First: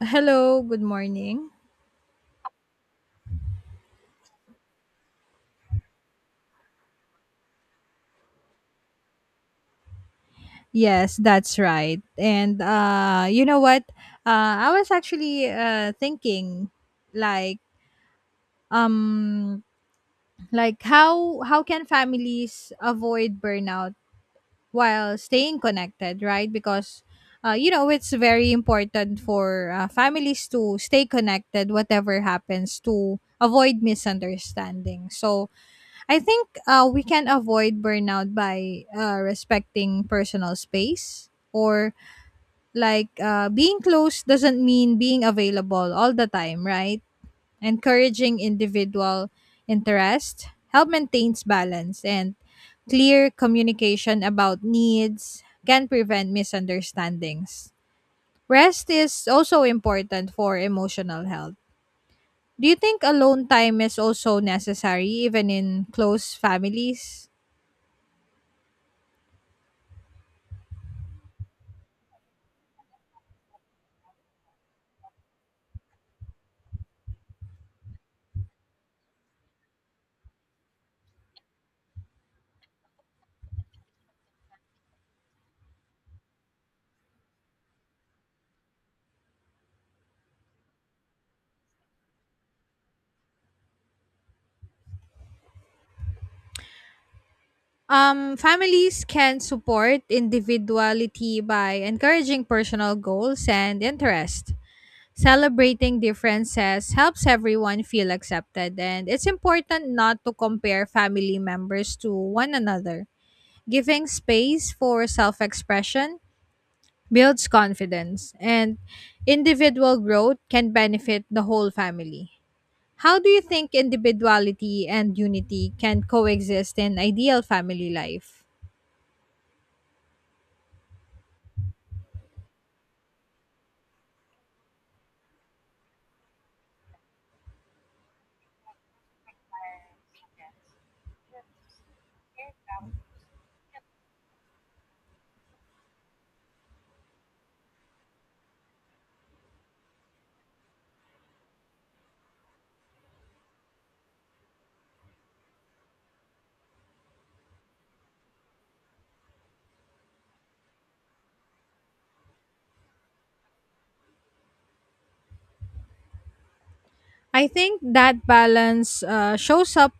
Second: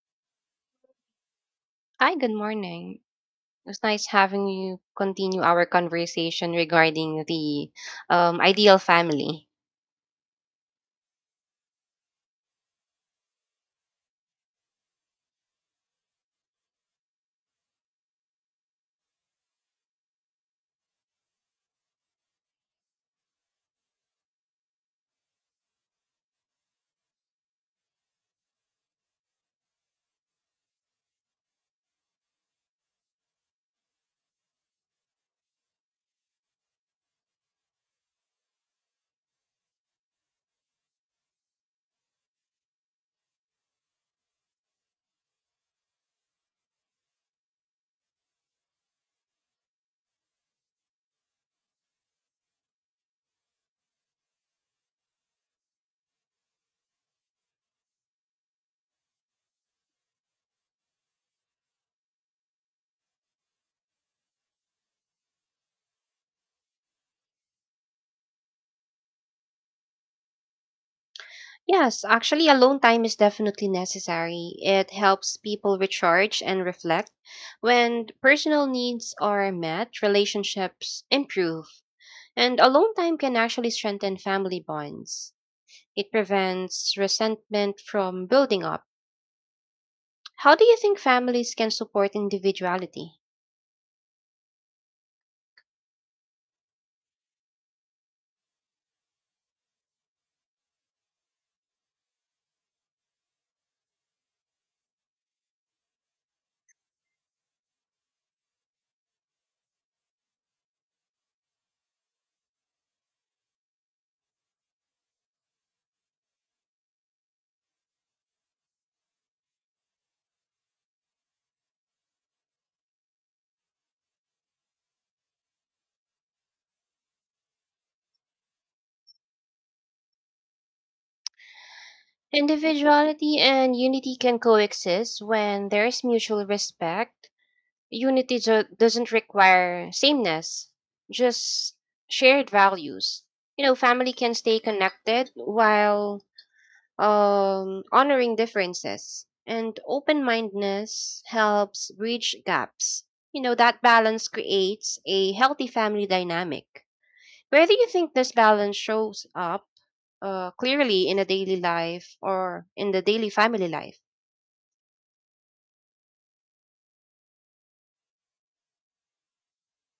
Hello, good morning. Hi, good morning. It was nice having you continue our conversation regarding the ideal family. Yes, that's right. And you know what? I was actually thinking like um how can families avoid burnout while staying connected, right? Because you know, it's very important for families to stay connected whatever happens to avoid misunderstanding. So I think we can avoid burnout by respecting personal space or like being close doesn't mean being available all the time, right? Encouraging individual interest help maintains balance and clear communication about needs can prevent misunderstandings. Rest is also important for emotional health. Do you think alone time is also necessary even in close families? Yes, actually, alone time is definitely necessary. It helps people recharge and reflect. When personal needs are met, relationships improve, and alone time can actually strengthen family bonds. It prevents resentment from building up. How do you think families can support individuality? Families can support individuality by encouraging personal goals and interest. Celebrating differences helps everyone feel accepted, and it's important not to compare family members to one another. Giving space for self expression builds confidence, and individual growth can benefit the whole family. How do you think individuality and unity can coexist in ideal family life? Individuality and unity can coexist when there is mutual respect. Unity doesn't require sameness, just shared values. You know, family can stay connected while honoring differences, and open mindedness helps bridge gaps. You know, that balance creates a healthy family dynamic. Where do you think this balance shows up clearly in a daily life or in the daily family life? I think that balance shows up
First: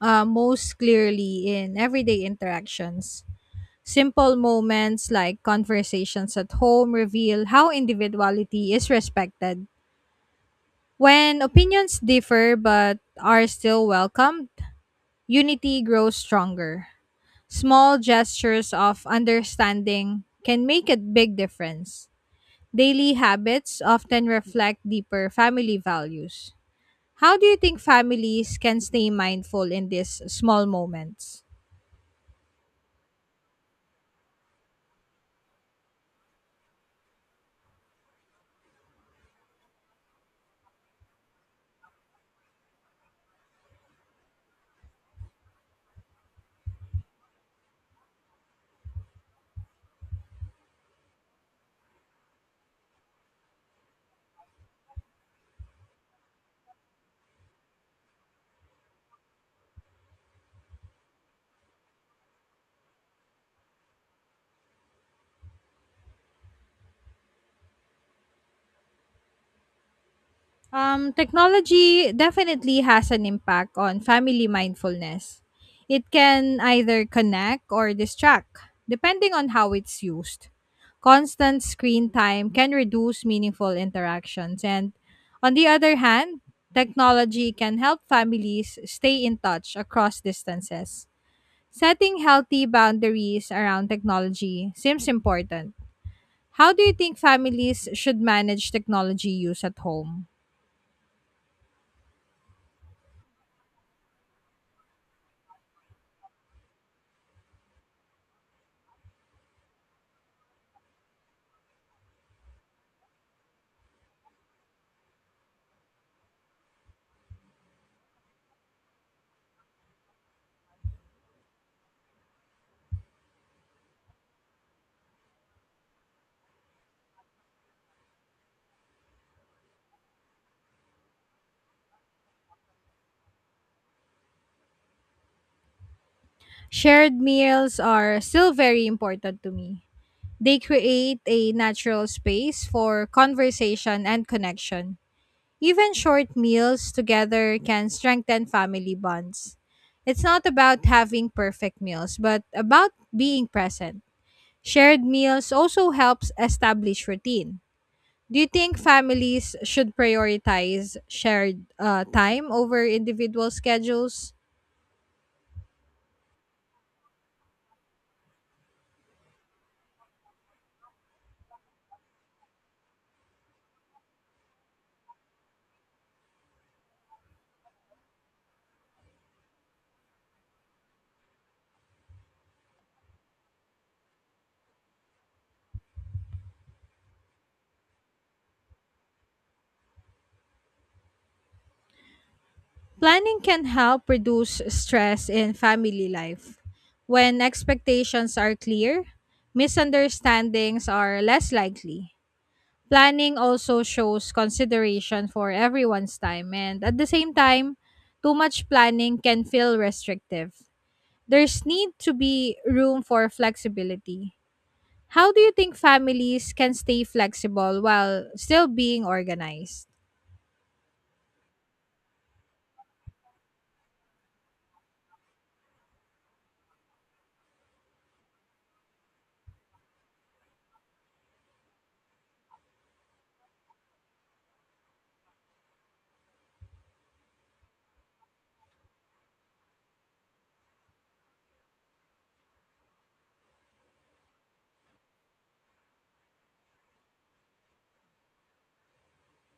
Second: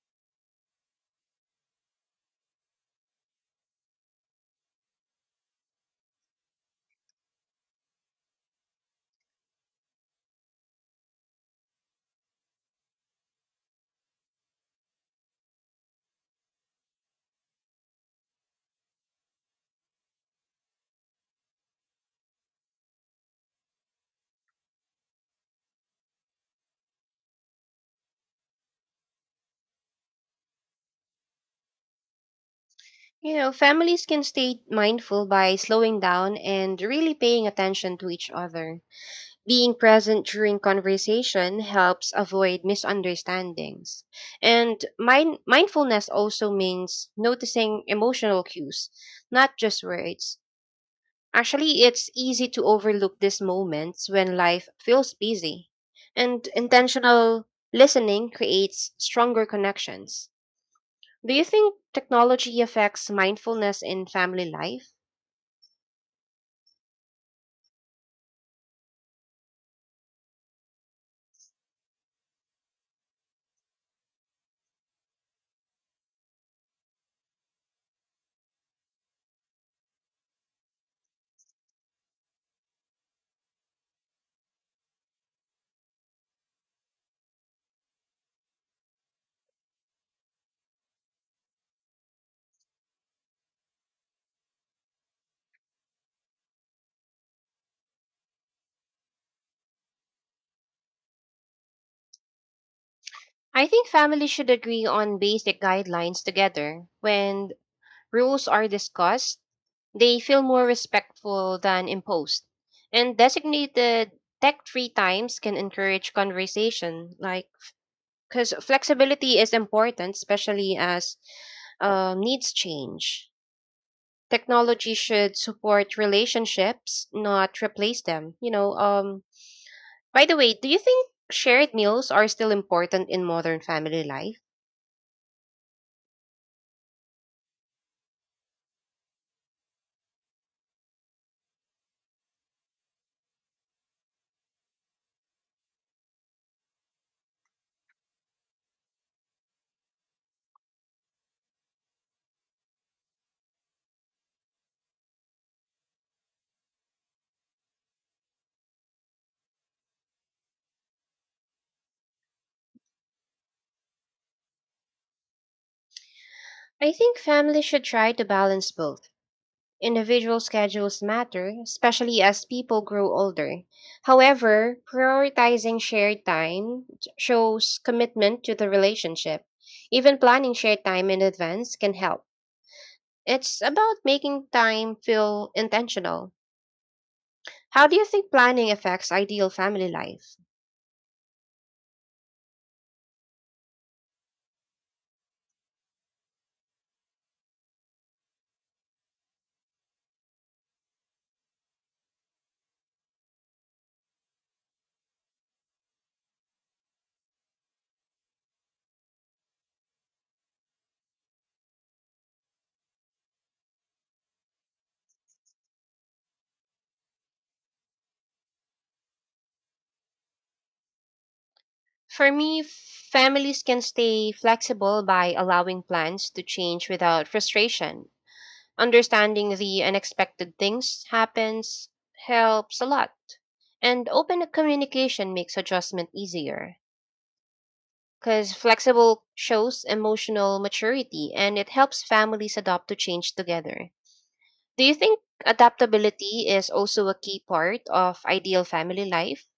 most clearly in everyday interactions. Simple moments like conversations at home reveal how individuality is respected. When opinions differ but are still welcomed, unity grows stronger. Small gestures of understanding can make a big difference. Daily habits often reflect deeper family values. How do you think families can stay mindful in these small moments? You know, families can stay mindful by slowing down and really paying attention to each other. Being present during conversation helps avoid misunderstandings. And mindfulness also means noticing emotional cues, not just words. Actually, it's easy to overlook these moments when life feels busy, and intentional listening creates stronger connections. Do you think technology affects mindfulness in family life? Technology definitely has an impact on family mindfulness. It can either connect or distract, depending on how it's used. Constant screen time can reduce meaningful interactions. And on the other hand, technology can help families stay in touch across distances. Setting healthy boundaries around technology seems important. How do you think families should manage technology use at home? I think families should agree on basic guidelines together. When rules are discussed, they feel more respectful than imposed. And designated tech free times can encourage conversation like because flexibility is important, especially as needs change. Technology should support relationships, not replace them. By the way, do you think shared meals are still important in modern family life? Shared meals are still very important to me. They create a natural space for conversation and connection. Even short meals together can strengthen family bonds. It's not about having perfect meals, but about being present. Shared meals also helps establish routine. Do you think families should prioritize shared time over individual schedules? I think families should try to balance both. Individual schedules matter, especially as people grow older. However, prioritizing shared time shows commitment to the relationship. Even planning shared time in advance can help. It's about making time feel intentional. How do you think planning affects ideal family life? Planning can help reduce stress in family life. When expectations are clear, misunderstandings are less likely. Planning also shows consideration for everyone's time, and at the same time, too much planning can feel restrictive. There's need to be room for flexibility. How do you think families can stay flexible while still being organized? For me, families can stay flexible by allowing plans to change without frustration. Understanding the unexpected things happens helps a lot, and open communication makes adjustment easier. Because flexible shows emotional maturity and it helps families adopt to change together. Do you think adaptability is also a key part of ideal family life?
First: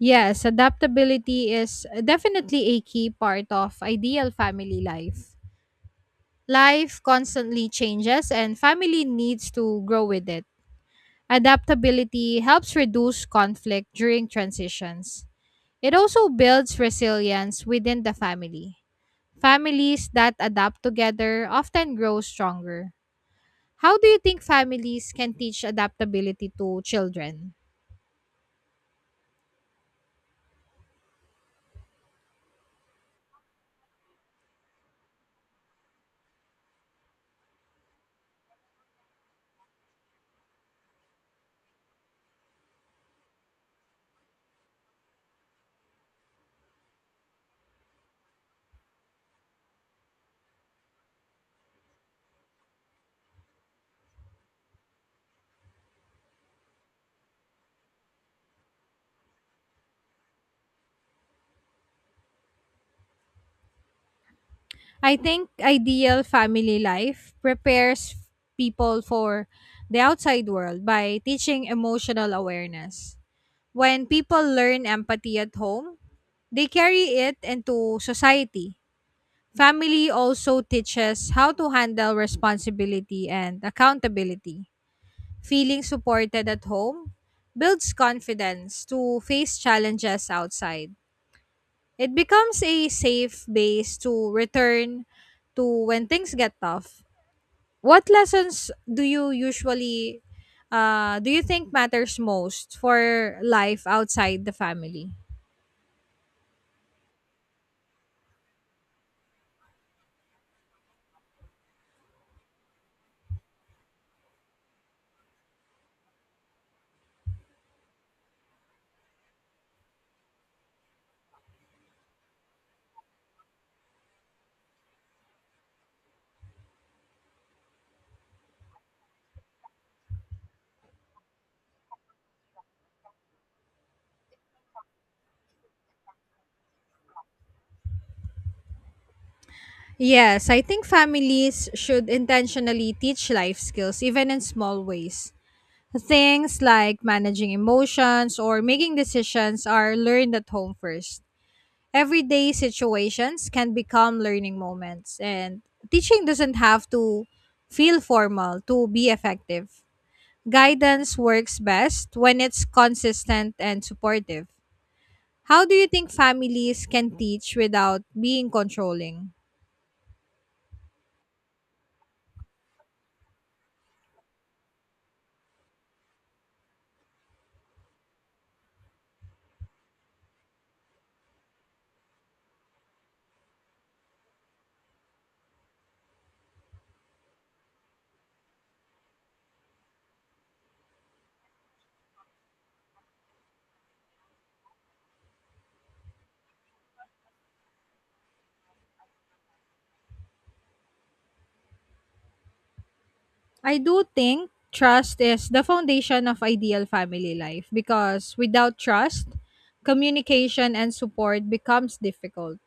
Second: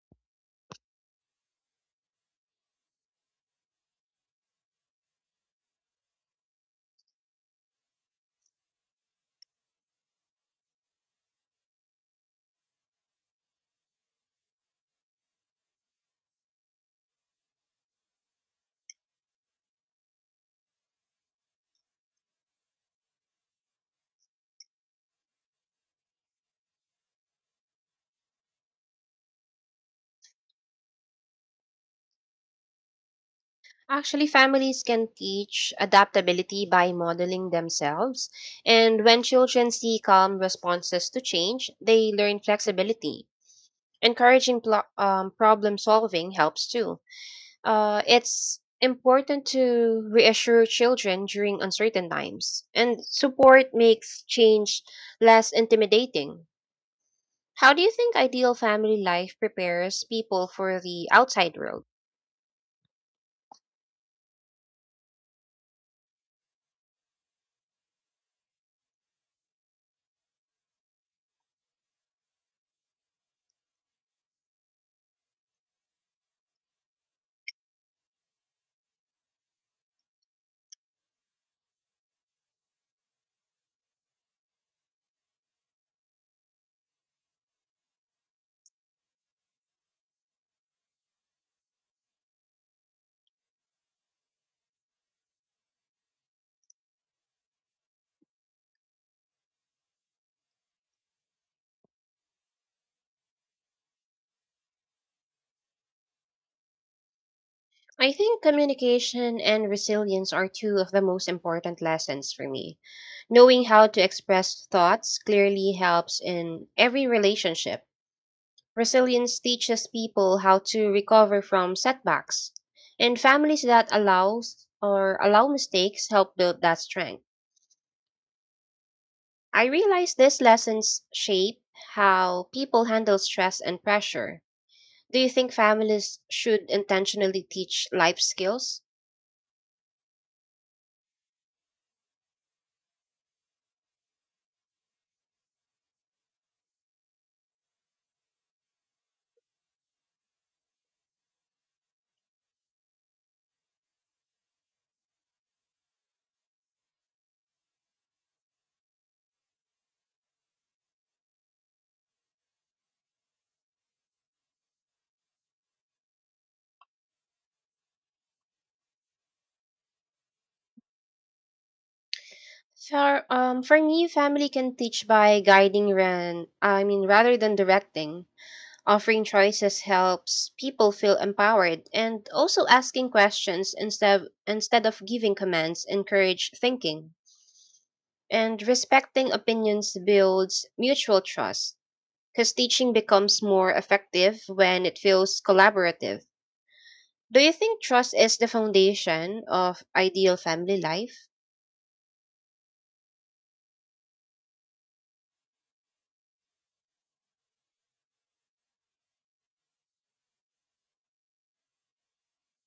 Yes, adaptability is definitely a key part of ideal family life. Life constantly changes and family needs to grow with it. Adaptability helps reduce conflict during transitions. It also builds resilience within the family. Families that adapt together often grow stronger. How do you think families can teach adaptability to children? Actually, families can teach adaptability by modeling themselves. And when children see calm responses to change, they learn flexibility. Encouraging problem solving helps too. It's important to reassure children during uncertain times, and support makes change less intimidating. How do you think ideal family life prepares people for the outside world? I think ideal family life prepares people for the outside world by teaching emotional awareness. When people learn empathy at home, they carry it into society. Family also teaches how to handle responsibility and accountability. Feeling supported at home builds confidence to face challenges outside. It becomes a safe base to return to when things get tough. What lessons do you usually do you think matters most for life outside the family? I think communication and resilience are two of the most important lessons for me. Knowing how to express thoughts clearly helps in every relationship. Resilience teaches people how to recover from setbacks, and families that allows or allow mistakes help build that strength. I realize these lessons shape how people handle stress and pressure. Do you think families should intentionally teach life skills? Yes, I think families should intentionally teach life skills, even in small ways. Things like managing emotions or making decisions are learned at home first. Everyday situations can become learning moments, and teaching doesn't have to feel formal to be effective. Guidance works best when it's consistent and supportive. How do you think families can teach without being controlling? For me, family can teach by guiding, rather than directing. Offering choices helps people feel empowered, and also asking questions instead of giving commands encourage thinking. And respecting opinions builds mutual trust, because teaching becomes more effective when it feels collaborative. Do you think trust is the foundation of ideal family life? I do think trust is the foundation of ideal family life because without trust, communication and support becomes difficult.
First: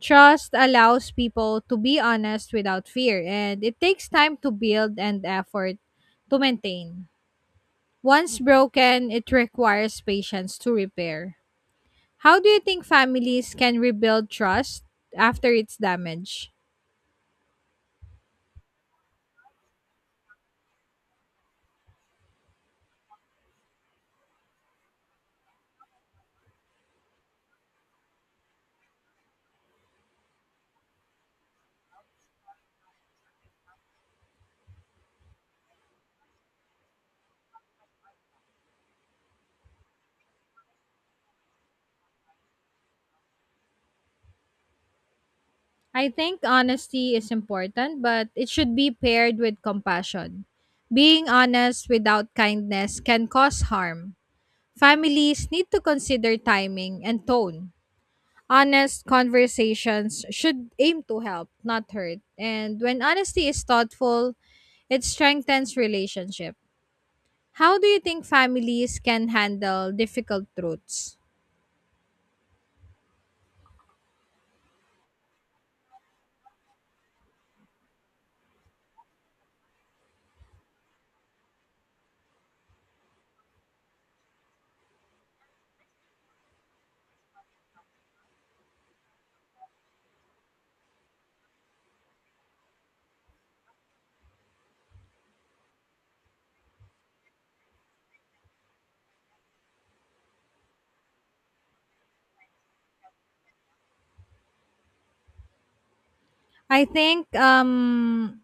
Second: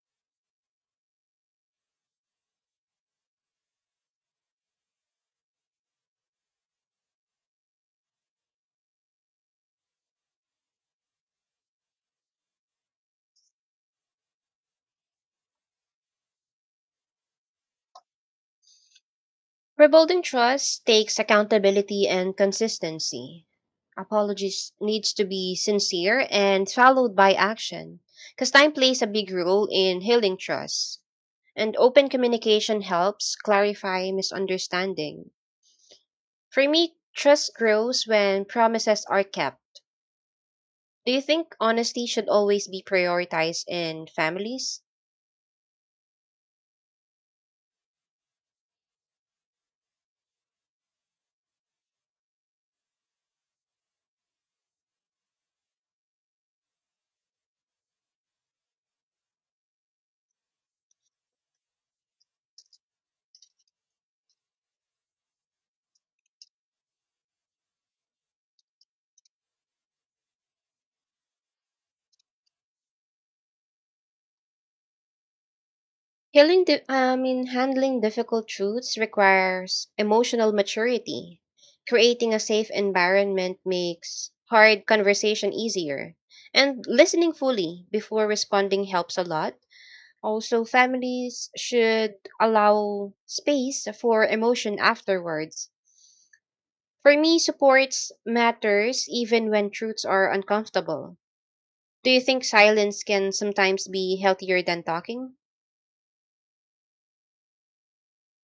Trust allows people to be honest without fear, and it takes time to build and effort to maintain. Once broken, it requires patience to repair. How do you think families can rebuild trust after it's damaged? Rebuilding trust takes accountability and consistency. Apologies needs to be sincere and followed by action because time plays a big role in healing trust. And open communication helps clarify misunderstanding. For me, trust grows when promises are kept. Do you think honesty should always be prioritized in families? I think honesty is important, but it should be paired with compassion. Being honest without kindness can cause harm. Families need to consider timing and tone. Honest conversations should aim to help, not hurt. And when honesty is thoughtful, it strengthens relationship. How do you think families can handle difficult truths? Healing, di- I mean, Handling difficult truths requires emotional maturity. Creating a safe environment makes hard conversation easier. And listening fully before responding helps a lot. Also, families should allow space for emotion afterwards. For me, supports matters even when truths are uncomfortable. Do you think silence can sometimes be healthier than talking? I think um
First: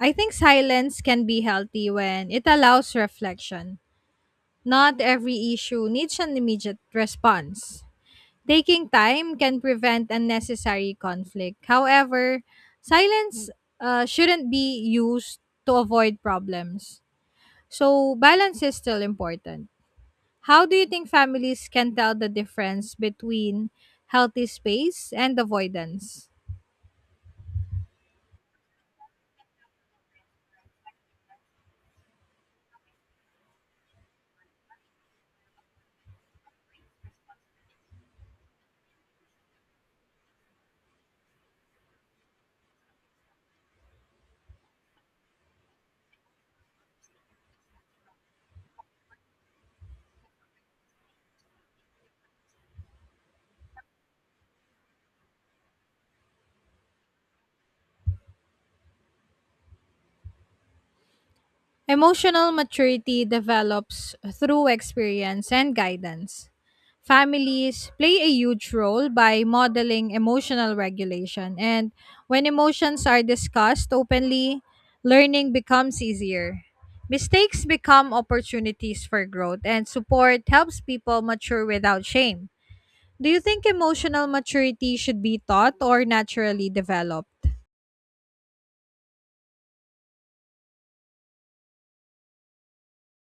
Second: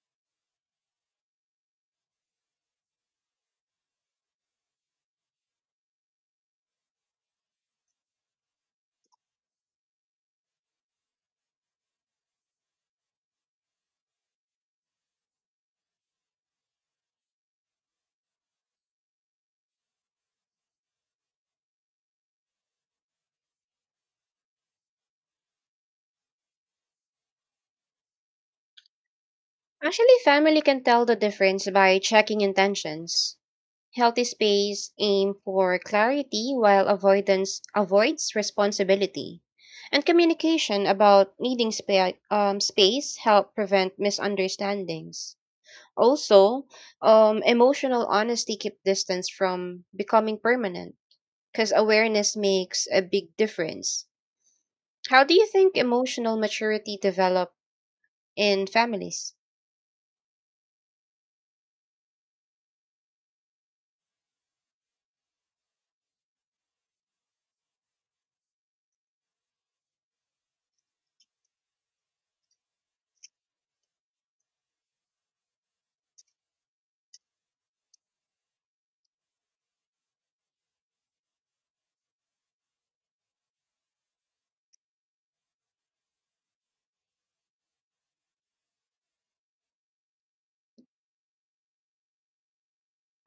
I think silence can be healthy when it allows reflection. Not every issue needs an immediate response. Taking time can prevent unnecessary conflict. However, silence shouldn't be used to avoid problems. So, balance is still important. How do you think families can tell the difference between healthy space and avoidance? Actually, family can tell the difference by checking intentions. Healthy space aim for clarity while avoidance avoids responsibility. And communication about needing space help prevent misunderstandings. Also, emotional honesty keep distance from becoming permanent because awareness makes a big difference. How do you think emotional maturity develop in families? Emotional maturity develops through experience and guidance. Families play a huge role by modeling emotional regulation, and when emotions are discussed openly, learning becomes easier. Mistakes become opportunities for growth, and support helps people mature without shame. Do you think emotional maturity should be taught or naturally developed?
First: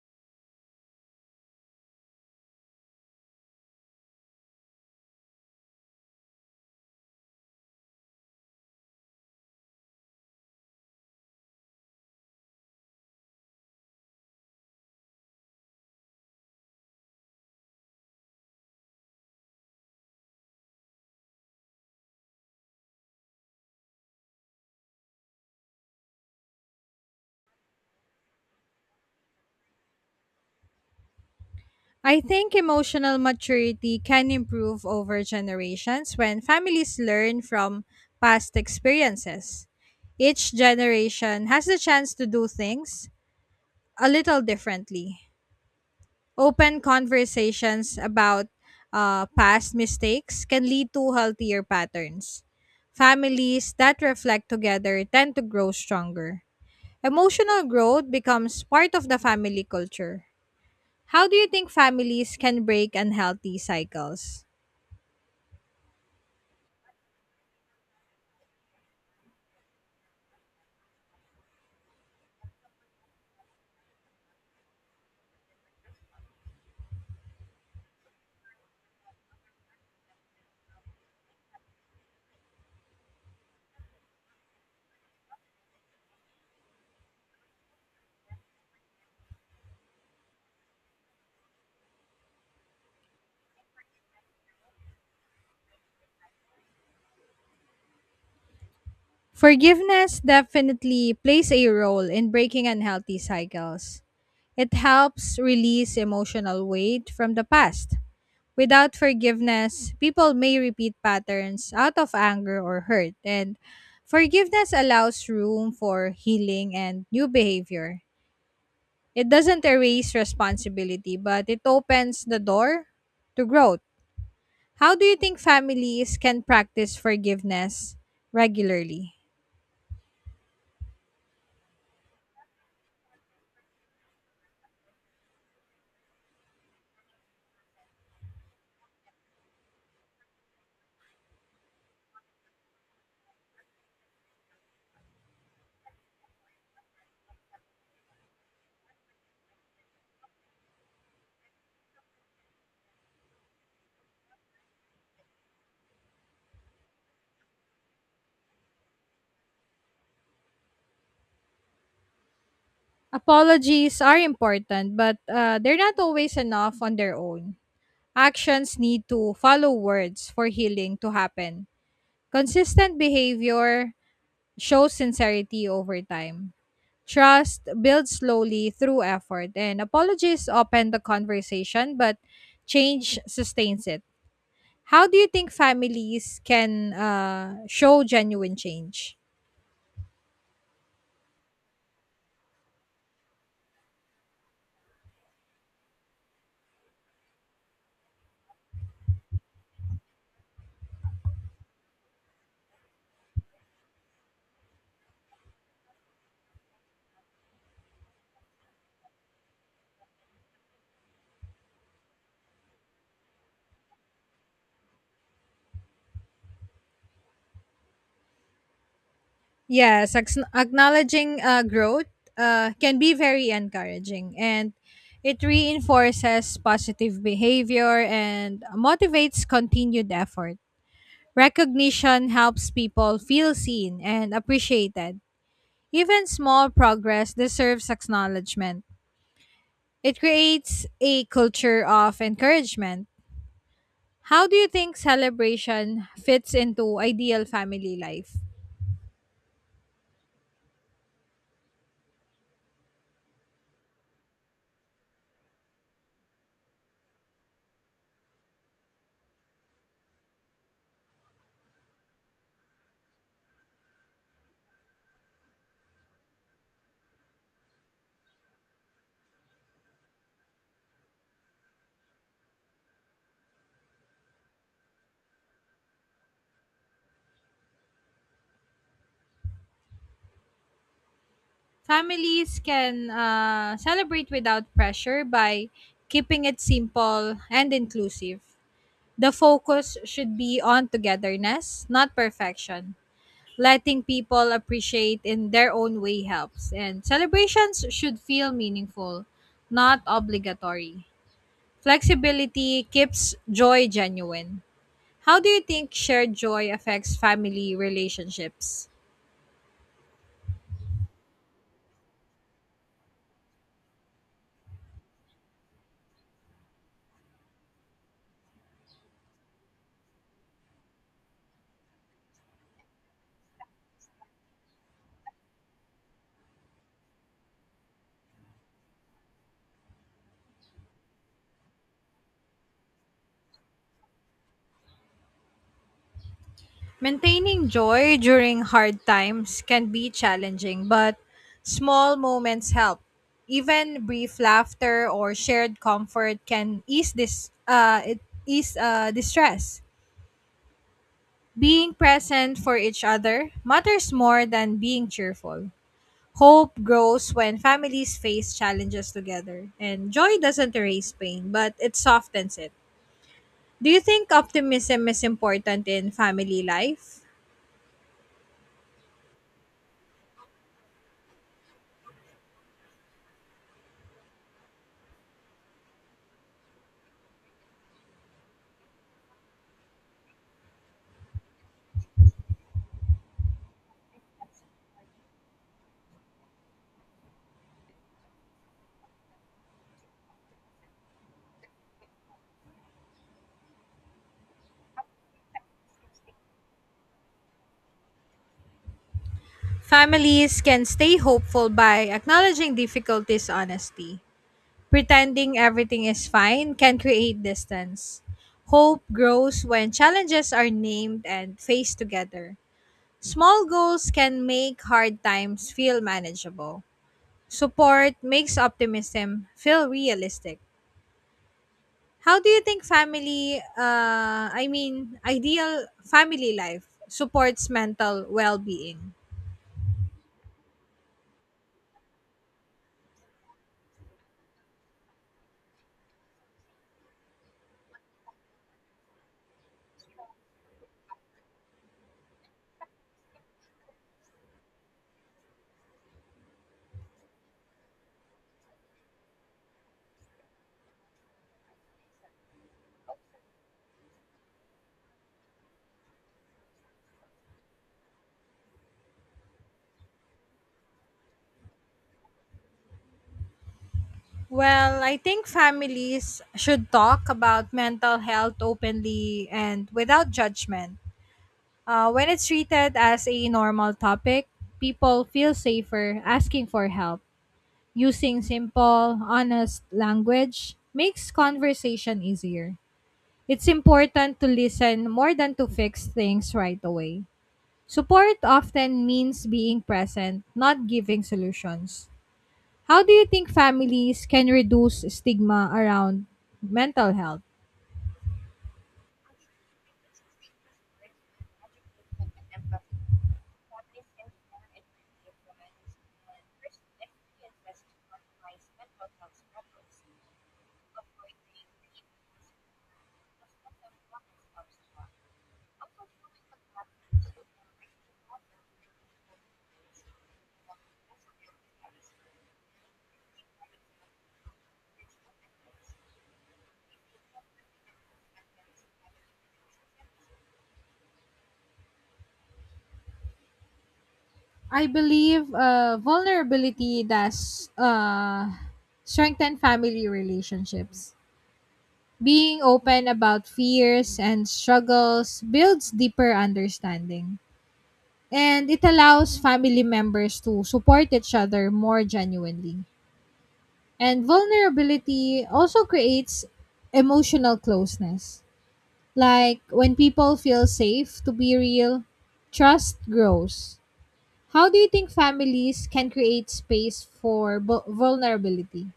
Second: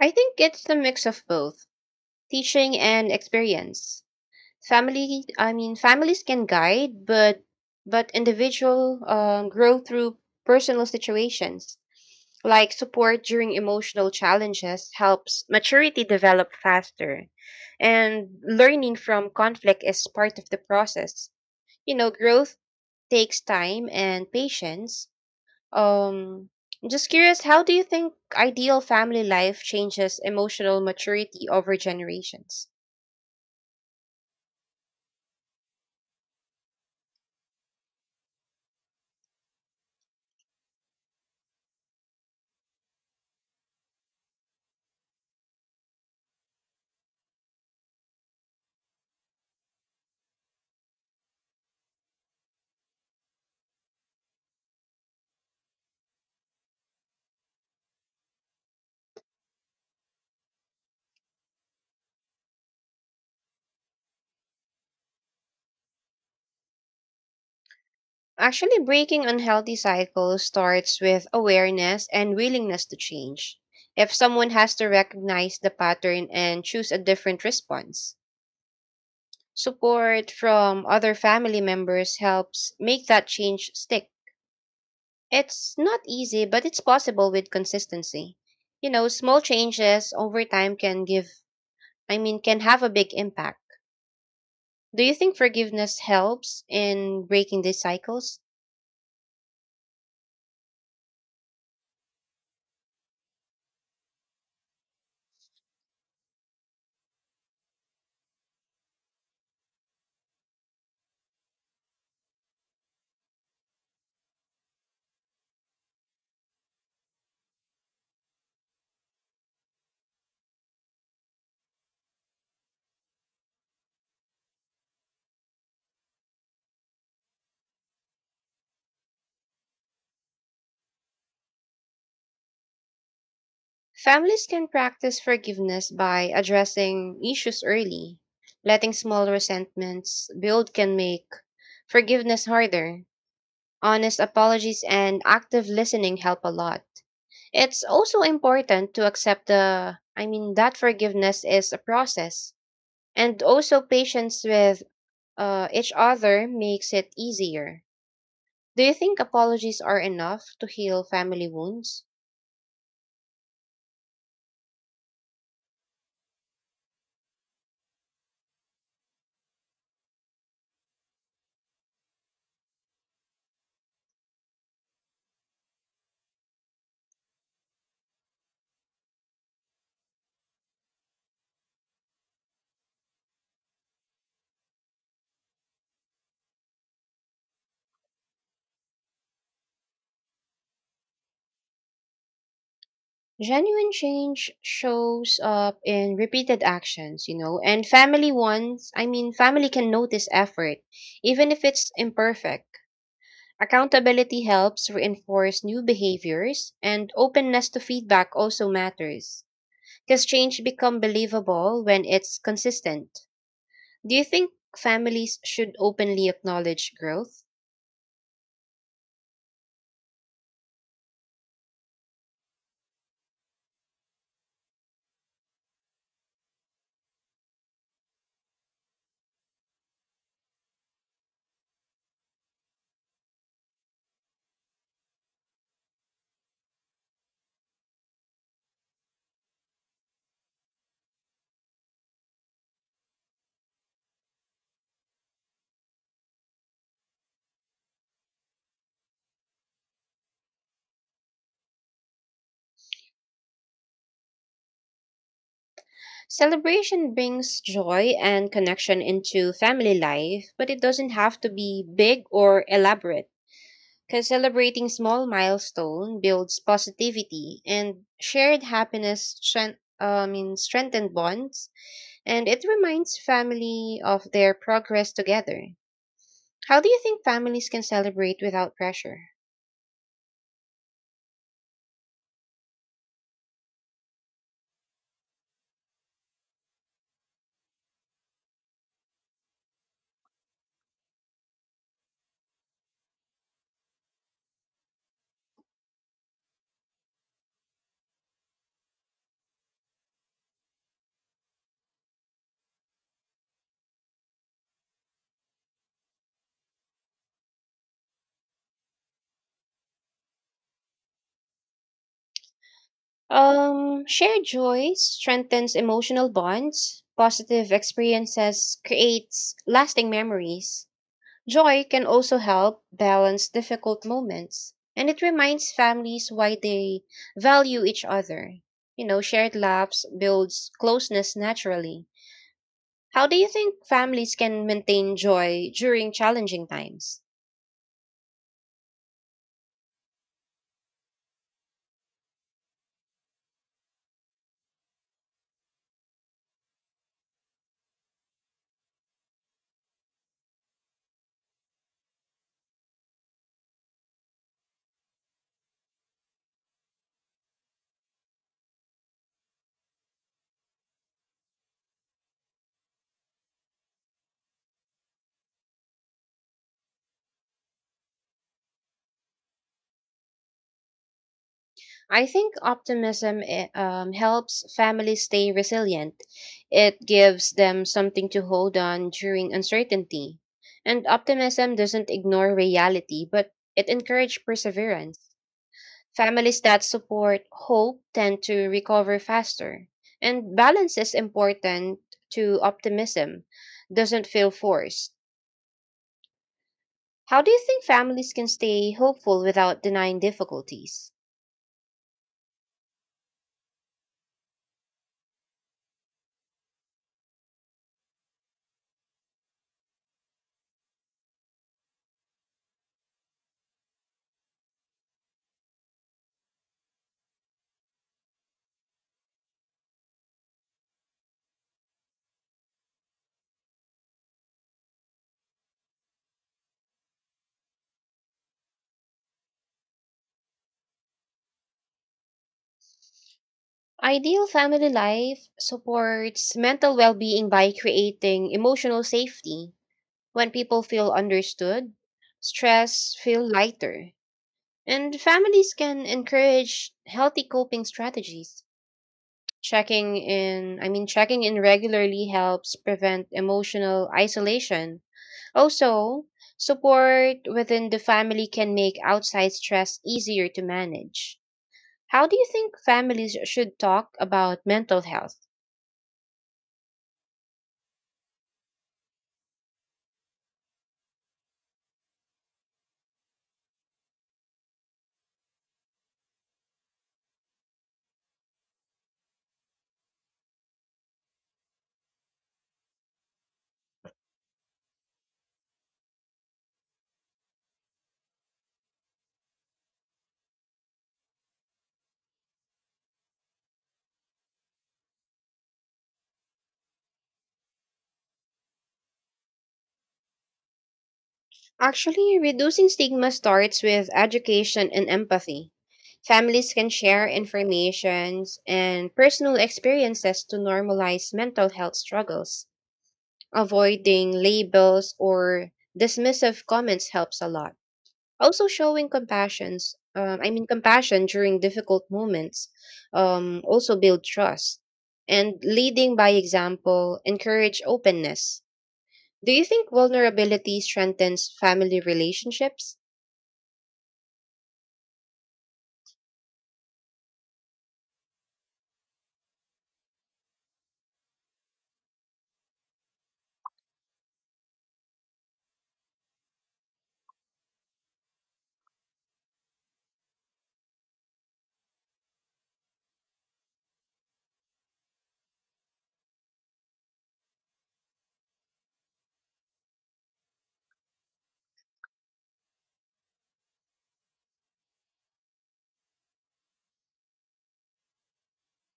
I think it's the mix of both teaching and experience. Family I mean Families can guide, but individual grow through personal situations. Like support during emotional challenges helps maturity develop faster, and learning from conflict is part of the process. You know, growth takes time and patience. um I'm just curious, how do you think ideal family life changes emotional maturity over I think generations? emotional maturity can improve over generations when families learn from past experiences. Each generation has the chance to do things a little differently. Open conversations about past mistakes can lead to healthier patterns. Families that reflect together tend to grow stronger. Emotional growth becomes part of the family culture. How do you think families can break unhealthy cycles? Actually, breaking unhealthy cycles starts with awareness and willingness to change. If someone has to recognize the pattern and choose a different response, support from other family members helps make that change stick. It's not easy, but it's possible with consistency. You know, small changes over time can can have a big impact. Do you think forgiveness helps in breaking these cycles? Forgiveness definitely plays a role in breaking unhealthy cycles. It helps release emotional weight from the past. Without forgiveness, people may repeat patterns out of anger or hurt, and forgiveness allows room for healing and new behavior. It doesn't erase responsibility, but it opens the door to growth. How do you think families can practice forgiveness regularly? Families can practice forgiveness by addressing issues early. Letting small resentments build can make forgiveness harder. Honest apologies and active listening help a lot. It's also important to accept the I mean that forgiveness is a process, and also patience with each other makes it easier. Do you think apologies are enough to heal family wounds? Apologies are important, but they're not always enough on their own. Actions need to follow words for healing to happen. Consistent behavior shows sincerity over time. Trust builds slowly through effort, and apologies open the conversation, but change sustains it. How do you think families can show genuine change? Genuine change shows up in repeated actions, you know, and family wants, I mean, family can notice effort, even if it's imperfect. Accountability helps reinforce new behaviors, and openness to feedback also matters. Because change become believable when it's consistent. Do you think families should openly acknowledge growth? Yes, acknowledging growth can be very encouraging and it reinforces positive behavior and motivates continued effort. Recognition helps people feel seen and appreciated. Even small progress deserves acknowledgement. It creates a culture of encouragement. How do you think celebration fits into ideal family life? Celebration brings joy and connection into family life, but it doesn't have to be big or elaborate. Because celebrating small milestone builds positivity and shared happiness strengthened bonds, and it reminds family of their progress together. How do you think families can celebrate without pressure? Families can celebrate without pressure by keeping it simple and inclusive. The focus should be on togetherness, not perfection. Letting people appreciate in their own way helps, and celebrations should feel meaningful, not obligatory. Flexibility keeps joy genuine. How do you think shared joy affects family relationships? Shared joy strengthens emotional bonds. Positive experiences creates lasting memories. Joy can also help balance difficult moments, and it reminds families why they value each other. You know, shared laughs builds closeness naturally. How do you think families can maintain joy during challenging times? Maintaining joy during hard times can be challenging, but small moments help. Even brief laughter or shared comfort can ease this it ease distress. Being present for each other matters more than being cheerful. Hope grows when families face challenges together, and joy doesn't erase pain, but it softens it. Do you think optimism is important in family life? I think optimism helps families stay resilient. It gives them something to hold on during uncertainty. And optimism doesn't ignore reality, but it encourages perseverance. Families that support hope tend to recover faster. And balance is important to optimism, doesn't feel forced. How do you think families can stay hopeful without denying Families can difficulties? stay hopeful by acknowledging difficulties honestly. Pretending everything is fine can create distance. Hope grows when challenges are named and faced together. Small goals can make hard times feel manageable. Support makes optimism feel realistic. How do you think ideal family life supports mental well being? Ideal family life supports mental well being by creating emotional safety. When people feel understood, stress feel lighter. And families can encourage healthy coping strategies. Checking in regularly helps prevent emotional isolation. Also, support within the family can make outside stress easier to manage. How do you think families should talk about mental Well, I health? think families should talk about mental health openly and without judgment. When it's treated as a normal topic, people feel safer asking for help. Using simple, honest language makes conversation easier. It's important to listen more than to fix things right away. Support often means being present, not giving solutions. How do you think families can reduce stigma around mental health? Actually, reducing stigma starts with education and empathy. Families can share information and personal experiences to normalize mental health struggles. Avoiding labels or dismissive comments helps a lot. Also, showing compassion during difficult moments, also build trust. And leading by example, encourage openness. Do you think vulnerability strengthens family relationships? I believe vulnerability does strengthen family relationships. Being open about fears and struggles builds deeper understanding, and it allows family members to support each other more genuinely. And vulnerability also creates emotional closeness. Like when people feel safe to be real, trust grows. How do you think families can create space for vulnerability?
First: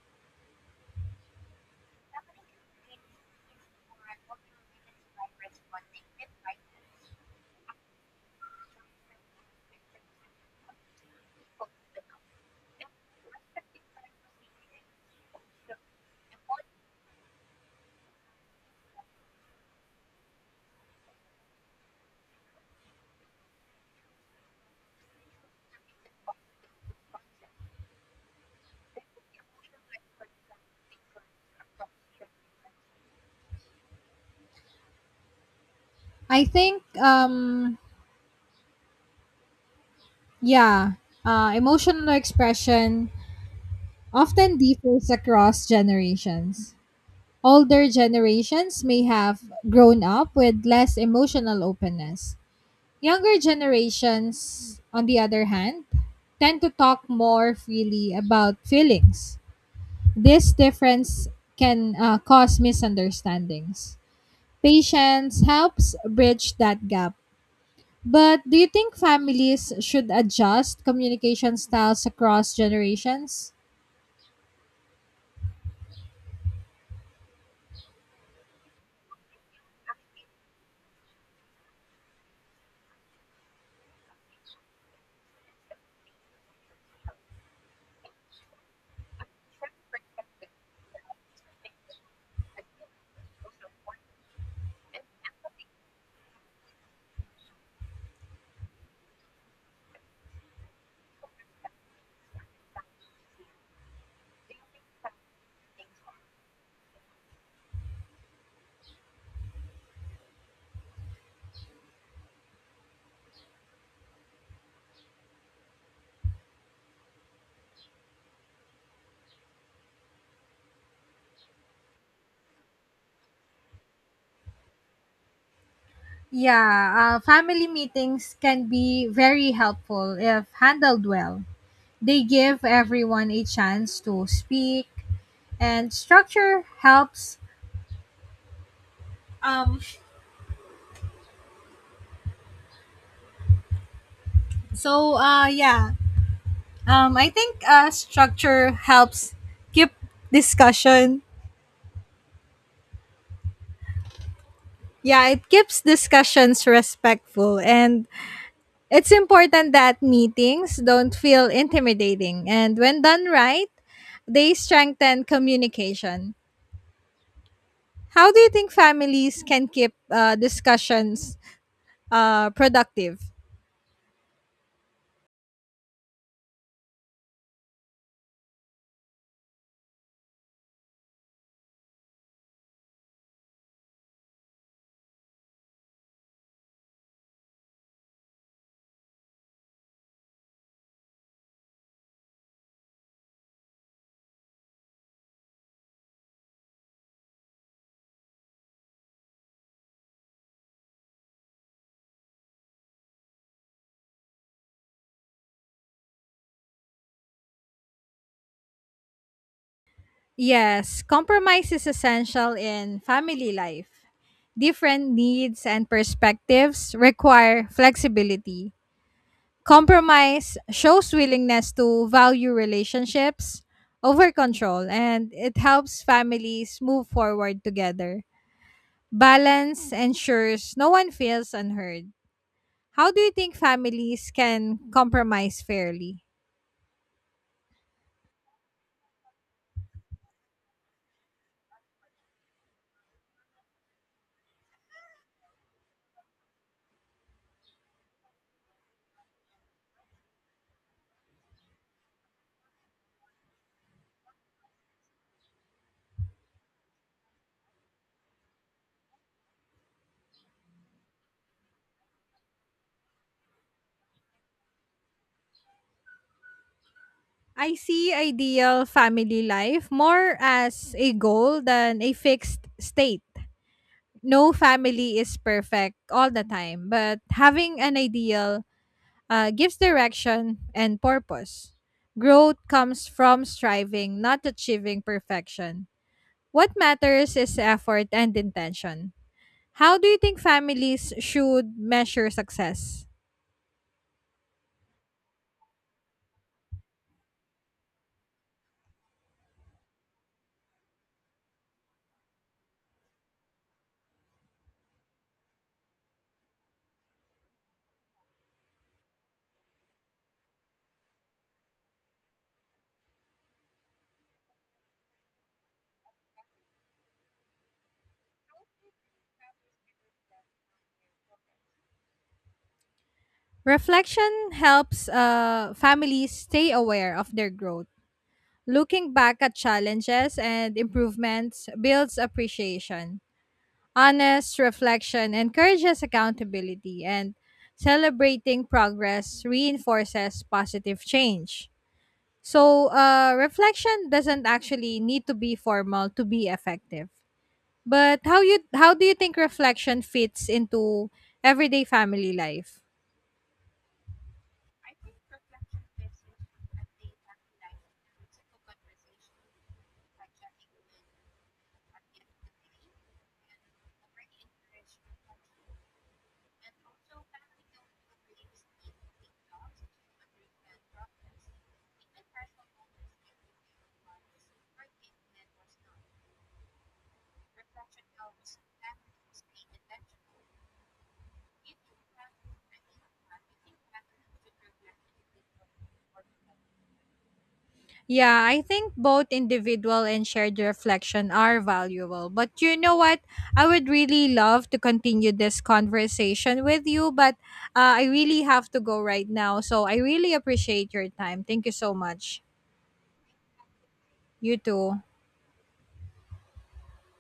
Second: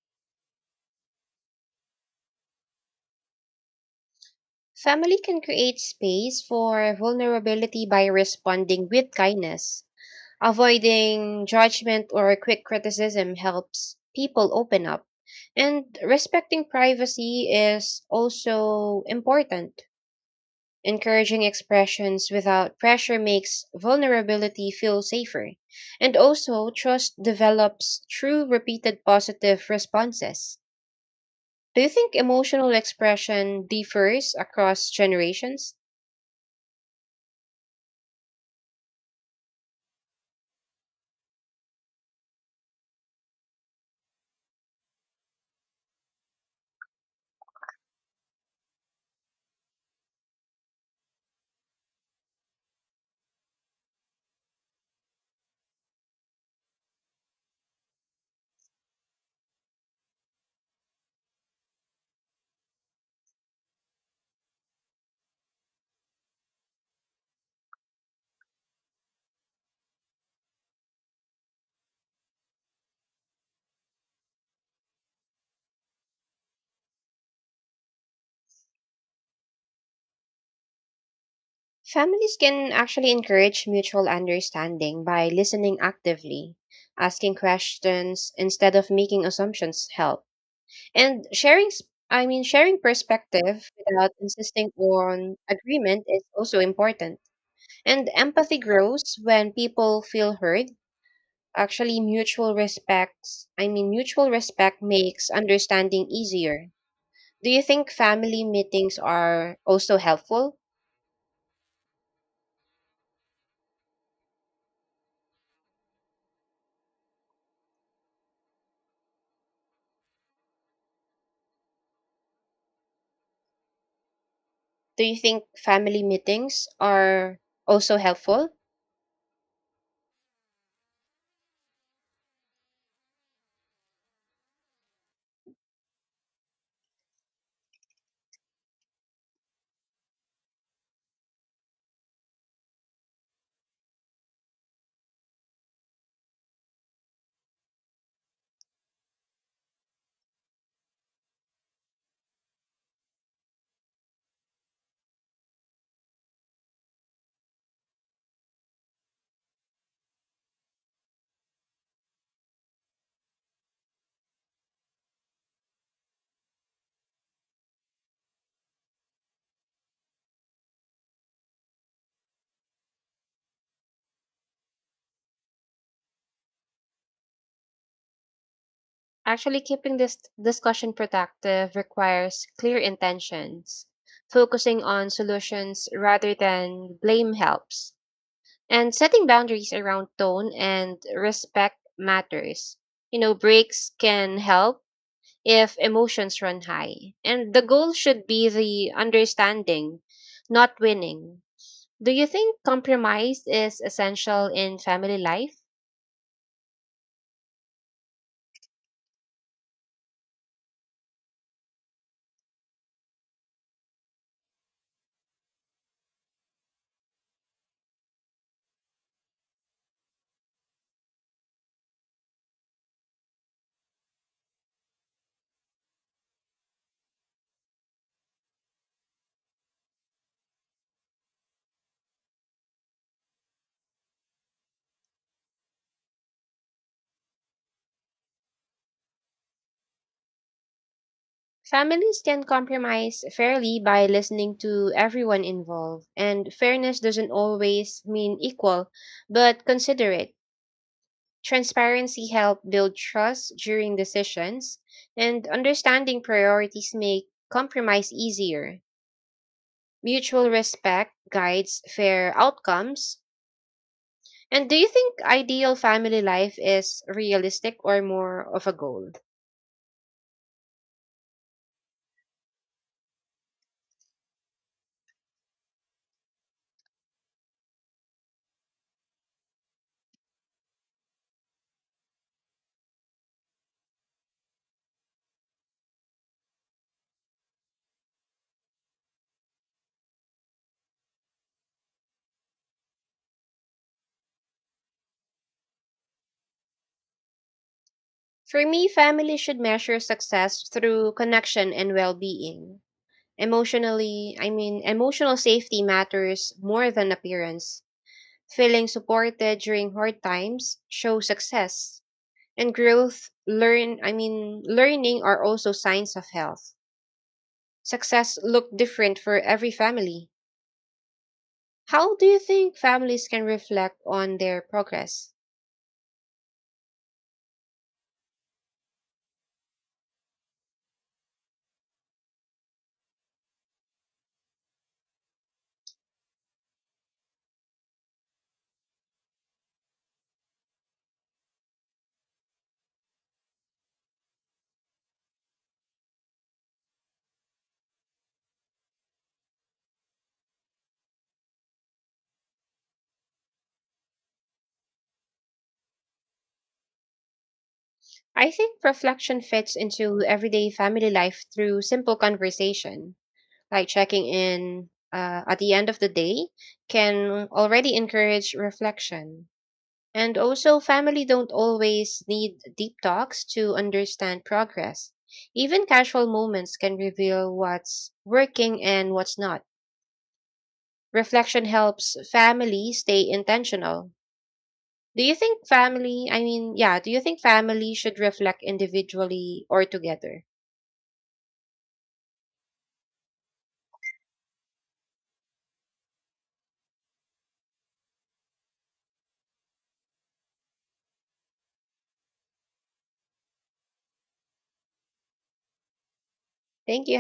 Family can create space for vulnerability by responding with kindness. Avoiding judgment or quick criticism helps people open up. And respecting privacy is also important. Encouraging expressions without pressure makes vulnerability feel safer. And also, trust develops through repeated positive responses. Do you think emotional expression differs across generations? I think, um, yeah, emotional expression often differs across generations. Older generations may have grown up with less emotional openness. Younger generations, on the other hand, tend to talk more freely about feelings. This difference can cause misunderstandings. Patience helps bridge that gap. But do you think families should adjust communication styles across generations? Families can actually encourage mutual understanding by listening actively, asking questions instead of making assumptions help, and sharing s- I mean sharing perspective without insisting on agreement is also important. And empathy grows when people feel heard. Actually mutual respect makes understanding easier. Do you think family meetings are also helpful? Do you think family meetings Yeah, are family also meetings helpful? can be very helpful if handled well. They give everyone a chance to speak, and structure helps. So, yeah, I think structure helps keep discussion Yeah, it keeps discussions respectful and it's important that meetings don't feel intimidating and when done right, they strengthen communication. How do you think families can keep discussions productive? Actually, keeping this discussion productive requires clear intentions. Focusing on solutions rather than blame helps. And setting boundaries around tone and respect matters. You know, breaks can help if emotions run high. And the goal should be the understanding, not winning. Do you think compromise is essential in family life? Yes, compromise is essential in family life. Different needs and perspectives require flexibility. Compromise shows willingness to value relationships over control and it helps families move forward together. Balance ensures no one feels unheard. How do you think families can compromise fairly? Families can compromise fairly by listening to everyone involved, and fairness doesn't always mean equal, but considerate. Transparency helps build trust during decisions, and understanding priorities make compromise easier. Mutual respect guides fair outcomes. And do you think ideal family life is I realistic or see more of a ideal goal? family life more as a goal than a fixed state. No family is perfect all the time, but having an ideal gives direction and purpose. Growth comes from striving, not achieving perfection. What matters is effort and intention. How do you think families should measure success? For me, family should measure success through connection and well being. Emotional safety matters more than appearance. Feeling supported during hard times shows success. And growth, learn, I mean, learning are also signs of health. Success look different for every family. How do you think families can reflect on Reflection their helps progress? Families stay aware of their growth. Looking back at challenges and improvements builds appreciation. Honest reflection encourages accountability, and celebrating progress reinforces positive change. So, reflection doesn't actually need to be formal to be effective. But how do you think reflection fits into everyday family life? I think reflection fits into everyday family life through simple conversation. Like checking in at the end of the day can already encourage reflection. And also, family don't always need deep talks to understand progress. Even casual moments can reveal what's working and what's not. Reflection helps family stay intentional. Do you think family, I mean, yeah, do you think family should Yeah, I reflect think both individually or individual and together? shared reflection are valuable. But you know what? I would really love to continue this conversation with you, but I really have to go right now. So I really appreciate your time. Thank you so much. You too. Thank you.